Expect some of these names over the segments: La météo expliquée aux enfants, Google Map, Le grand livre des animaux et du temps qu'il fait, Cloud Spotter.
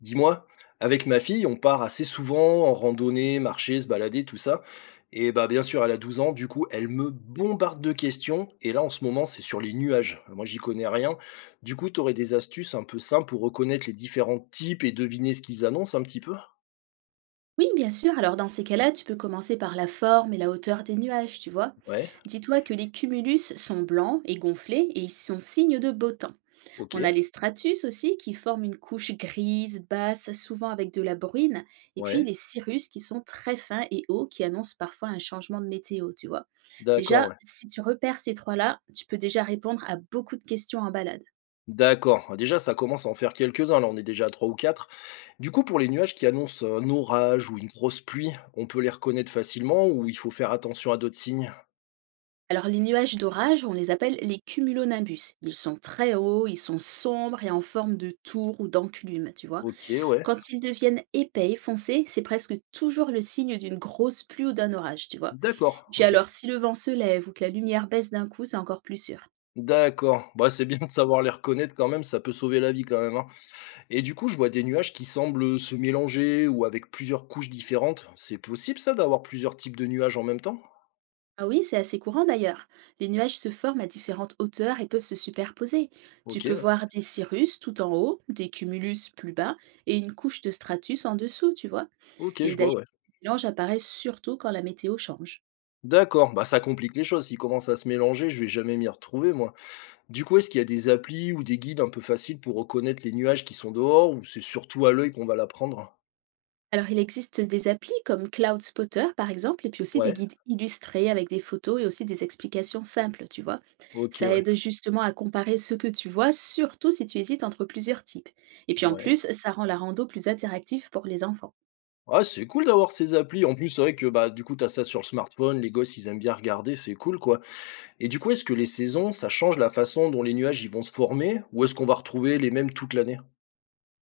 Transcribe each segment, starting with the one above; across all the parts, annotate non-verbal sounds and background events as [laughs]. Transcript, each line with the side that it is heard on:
left: Dis-moi, avec ma fille, on part assez souvent en randonnée, marcher, se balader, tout ça. Et bah bien sûr, elle a 12 ans, du coup, elle me bombarde de questions. Et là, en ce moment, c'est sur les nuages. Moi, j'y connais rien. Du coup, tu aurais des astuces un peu simples pour reconnaître les différents types et deviner ce qu'ils annoncent un petit peu?
right: Oui, bien sûr. Alors dans ces cas-là, tu peux commencer par la forme et la hauteur des nuages, tu vois.
left: Ouais,
right: Dis-toi que les cumulus sont blancs et gonflés et ils sont signes de beau temps.
left: ok,
right: On a les stratus aussi qui forment une couche grise, basse, souvent avec de la bruine, et puis
left: ouais,
right: les cirrus qui sont très fins et hauts qui annoncent parfois un changement de météo, tu vois.
left: d'accord,
right: Déjà,
left: ouais.
right: si tu repères ces trois-là, tu peux déjà répondre à beaucoup de questions en balade.
left: D'accord. Déjà, ça commence à en faire quelques-uns. Là, on est déjà à 3 ou 4. Du coup, pour les nuages qui annoncent un orage ou une grosse pluie, on peut les reconnaître facilement ou il faut faire attention à d'autres signes?
right: Alors les nuages d'orage, on les appelle les cumulonimbus. Ils sont très hauts, ils sont sombres et en forme de tour ou d'enclume, tu vois.
left: Ok, ouais.
right: Quand ils deviennent épais et foncés, c'est presque toujours le signe d'une grosse pluie ou d'un orage, tu vois.
left: D'accord,
right: Puis
left: OK.
right: alors, si le vent se lève ou que la lumière baisse d'un coup, c'est encore plus sûr.
left: D'accord. Bah, c'est bien de savoir les reconnaître quand même, ça peut sauver la vie quand même, hein. Et du coup, je vois des nuages qui semblent, se mélanger ou avec plusieurs couches différentes. C'est possible ça d'avoir plusieurs types de nuages en même temps?
right: Ah oui, c'est assez courant d'ailleurs. Les nuages se forment à différentes hauteurs et peuvent se superposer. Tu
left: OK,
right: peux
left: ouais.
right: voir des cirrus tout en haut, des cumulus plus bas et une couche de stratus en dessous, tu vois.
left: OK, je
right: Et d'ailleurs,
left: vois, ouais.
right: les mélanges apparaissent surtout quand la météo change.
left: D'accord, bah, ça complique les choses. S'ils commencent à se mélanger, je vais jamais m'y retrouver moi. Du coup, est-ce qu'il y a des applis ou des guides un peu faciles pour reconnaître les nuages qui sont dehors ou c'est surtout à l'œil qu'on va l'apprendre?
right: Alors, il existe des applis comme Cloud Spotter, par exemple, et puis aussi des
left: Ouais.
right: guides illustrés avec des photos et aussi des explications simples, tu vois.
left: OK,
right: Ça
left: ouais.
right: aide justement à comparer ce que tu vois, surtout si tu hésites entre plusieurs types. Et puis en
left: Ouais.
right: plus, ça rend la rando plus interactive pour les enfants.
left: Ouais, c'est cool d'avoir ces applis. En plus, c'est vrai que bah, du coup, tu as ça sur le smartphone, les gosses, ils aiment bien regarder, c'est cool quoi. Et du coup, est-ce que les saisons, ça change la façon dont les nuages ils vont se former ou est-ce qu'on va retrouver les mêmes toute l'année?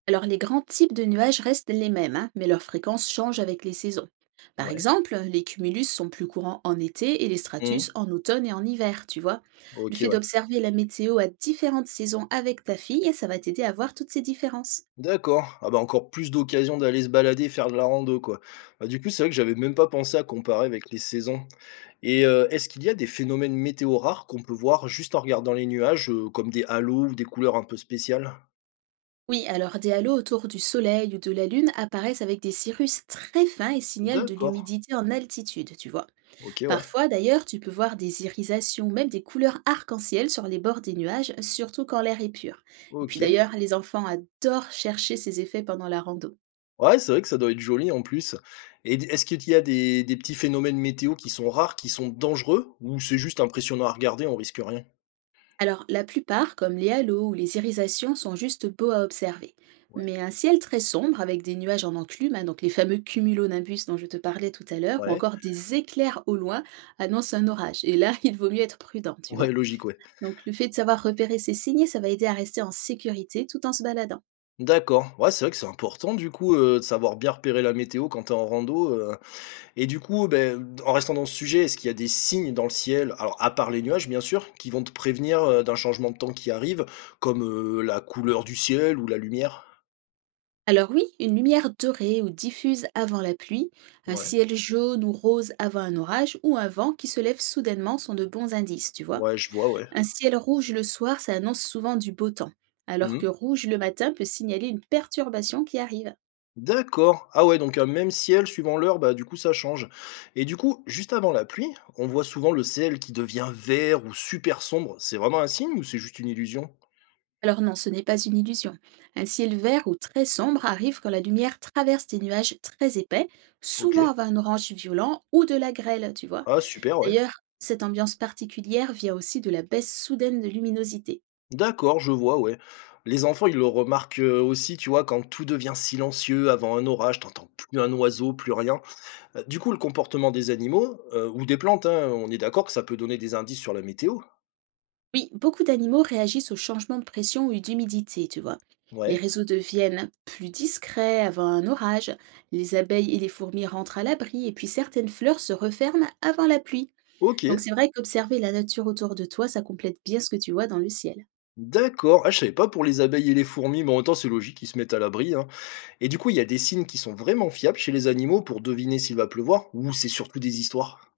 right: Alors, les grands types de nuages restent les mêmes, hein, mais leur fréquence change avec les saisons. Par
left: Ouais.
right: exemple, les cumulus sont plus courants en été et les stratus
left: Mhm.
right: en automne et en hiver, tu vois. Le
left: Ok,
right: fait
left: ouais.
right: d'observer la météo à différentes saisons avec ta fille, ça va t'aider à voir toutes ces différences.
left: D'accord. Ah bah encore plus d'occasions d'aller se balader, faire de la rando quoi. Bah, du coup, c'est vrai que j'avais même pas pensé à comparer avec les saisons. Et est-ce qu'il y a des phénomènes météo rares qu'on peut voir juste en regardant les nuages, comme des halos ou des couleurs un peu spéciales?
right: Oui, alors des halos autour du soleil ou de la lune apparaissent avec des cirrus très fins et signalent de
left: D'accord.
right: l'humidité en altitude, tu vois.
left: Ok, ouais.
right: Parfois, d'ailleurs, tu peux voir des irisations, même des couleurs arc-en-ciel sur les bords des nuages, surtout quand l'air est pur. Et puis
left: Ok.
right: d'ailleurs, les enfants adorent chercher ces effets pendant la rando.
left: Ouais, c'est vrai que ça doit être joli en plus et d est-ce qu'il y a des petits phénomènes météo qui sont rares, qui sont dangereux ou c'est juste impressionnant à regarder, on risque rien?
right: Alors, la plupart, comme les halos ou les irisations, sont juste beaux à observer.
left: Ouais,
right: Mais un ciel très sombre avec des nuages en enclume, hein, donc les fameux cumulonimbus dont je te parlais tout à l'heure, ou
left: ouais,
right: encore des éclairs au loin, annoncent un orage. Et là, [laughs] il vaut mieux être prudent, tu
left: ouais,
right: vois.
left: logique, ouais.
right: Donc, le fait de savoir repérer ces signes, ça va aider à rester en sécurité tout en se baladant.
left: D'accord, ouais, c'est vrai que c'est important du coup, de savoir bien repérer la météo quand t'es en rando, et du coup, ben, en restant dans ce sujet, est-ce qu'il y a des signes dans le ciel, alors à part les nuages bien sûr, qui vont te prévenir, d'un changement de temps qui arrive, comme, la couleur du ciel ou la lumière?
right: Alors oui, une lumière dorée ou diffuse avant la pluie, un
left: Ouais,
right: ciel jaune ou rose avant un orage ou un vent qui se lève soudainement sont de bons indices, tu vois.
left: ouais, je vois, ouais.
right: Un ciel rouge le soir, ça annonce souvent du beau temps, alors que
left: Mmh.
right: rouge le matin peut signaler une perturbation qui arrive.
left: D'accord. Ah ouais, donc un même ciel suivant l'heure, bah du coup ça change. Et du coup, juste avant la pluie, on voit souvent le ciel qui devient vert ou super sombre. C'est vraiment un signe ou c'est juste une illusion?
right: Alors non, ce n'est pas une illusion. Un ciel vert ou très sombre arrive quand la lumière traverse des nuages très épais,
left: Ok.
right: souvent avant un orange violent ou de la grêle, tu vois.
left: Ah super, ouais.
right: D'ailleurs, cette ambiance particulière vient aussi de la baisse soudaine de luminosité.
left: D'accord, je vois, ouais. Les enfants, ils le remarquent aussi, tu vois, quand tout devient silencieux avant un orage, t'entends plus un oiseau, plus rien. Du coup, le comportement des animaux ou des plantes, hein, on est d'accord que ça peut donner des indices sur la météo.
right: Oui, beaucoup d'animaux réagissent aux changements de pression ou d'humidité, tu vois. Les
left: Ouais.
right: réseaux deviennent plus discrets avant un orage, les abeilles et les fourmis rentrent à l'abri, et puis certaines fleurs se referment avant la pluie.
left: Ok,
right: Donc c'est vrai qu'observer la nature autour de toi, ça complète bien ce que tu vois dans le ciel.
left: d'accord. Ah, je savais pas pour les abeilles et les fourmis, mais en même temps, c'est logique, ils se mettent à l'abri, hein. Et du coup, il y a des signes qui sont vraiment fiables chez les animaux pour deviner s'il va pleuvoir ou c'est surtout des histoires?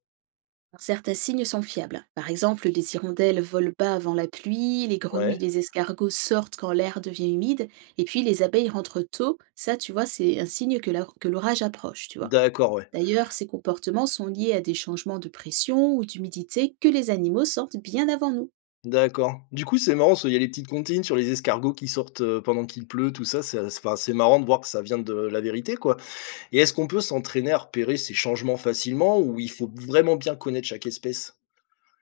right: Certains signes sont fiables. Par exemple, les hirondelles volent bas avant la pluie, les grenouilles et
left: Ouais,
right: les escargots sortent quand l'air devient humide, et puis les abeilles rentrent tôt. Ça, tu vois, c'est un signe que l'orage approche, tu vois.
left: d'accord, ouais,
right: D'ailleurs, ces comportements sont liés à des changements de pression ou d'humidité que les animaux sentent bien avant nous.
left: d'accord. Du coup, c'est marrant, ce il y a les petites comptines sur les escargots qui sortent, pendant qu'il pleut, tout ça, c'est enfin, c'est marrant de voir que ça vient de la vérité, quoi et est-ce qu'on peut s'entraîner à repérer ces changements facilement ou il faut vraiment bien connaître chaque espèce?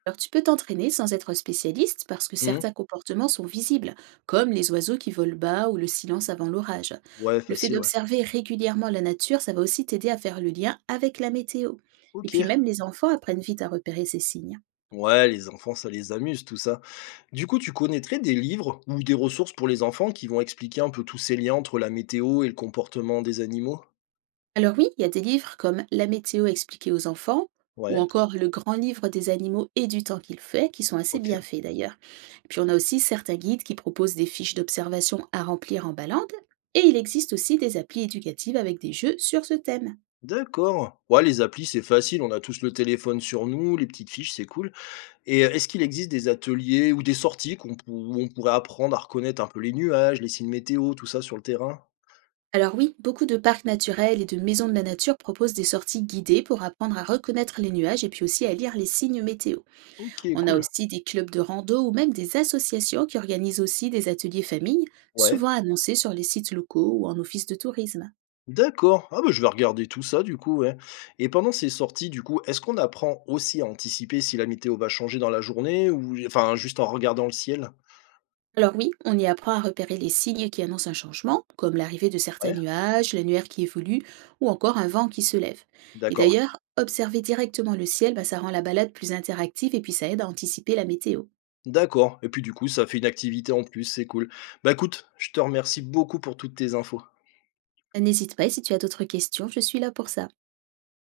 right: Alors tu peux t'entraîner sans être spécialiste parce que
left: Mmh.
right: certains comportements sont visibles, comme les oiseaux qui volent bas ou le silence avant l'orage.
left: Ouais,
right: Le fait
left: facile, ouais.
right: d'observer régulièrement la nature, ça va aussi t'aider à faire le lien avec la météo. Et
left: OK.
right: puis même les enfants apprennent vite à repérer ces signes.
left: Ouais, les enfants, ça les amuse, tout ça. Du coup, tu connaîtrais des livres ou des ressources pour les enfants qui vont expliquer un peu tous ces liens entre la météo et le comportement des animaux?
right: Alors oui, il y a des livres comme La météo expliquée aux enfants ou
left: Ouais,
right: encore Le grand livre des animaux et du temps qu'il fait, qui sont assez
left: ok.
right: bien faits d'ailleurs. Puis on a aussi certains guides qui proposent des fiches d'observation à remplir en balade, et il existe aussi des applis éducatives avec des jeux sur ce thème.
left: D'accord. Ouais, les applis, c'est facile, on a tous le téléphone sur nous, les petites fiches, c'est cool. Et est-ce qu'il existe des ateliers ou des sorties où on pourrait apprendre à reconnaître un peu les nuages, les signes météo, tout ça sur le terrain?
right: Alors oui, beaucoup de parcs naturels et de maisons de la nature proposent des sorties guidées pour apprendre à reconnaître les nuages et puis aussi à lire les signes météo.
left: Ok,
right: On a
left: cool.
right: aussi des clubs de rando ou même des associations qui organisent aussi des ateliers famille,
left: Ouais.
right: souvent annoncés sur les sites locaux ou en office de tourisme.
left: D'accord. Ah bah, je vais regarder tout ça du coup, ouais. Et pendant ces sorties, du coup, est-ce qu'on apprend aussi à anticiper si la météo va changer dans la journée ou enfin juste en regardant le ciel?
right: Alors oui, on y apprend à repérer les signes qui annoncent un changement, comme l'arrivée de certains
left: Ouais,
right: nuages, l'annuaire qui évolue ou encore un vent qui se lève. Et
left: d'accord.
right: d'ailleurs, observer directement le ciel, bah, ça rend la balade plus interactive et puis ça aide à anticiper la météo.
left: D'accord. Et puis du coup, ça fait une activité en plus, c'est cool. Bah écoute, je te remercie beaucoup pour toutes tes infos.
right: N'hésite pas, si tu as d'autres questions, je suis là pour ça.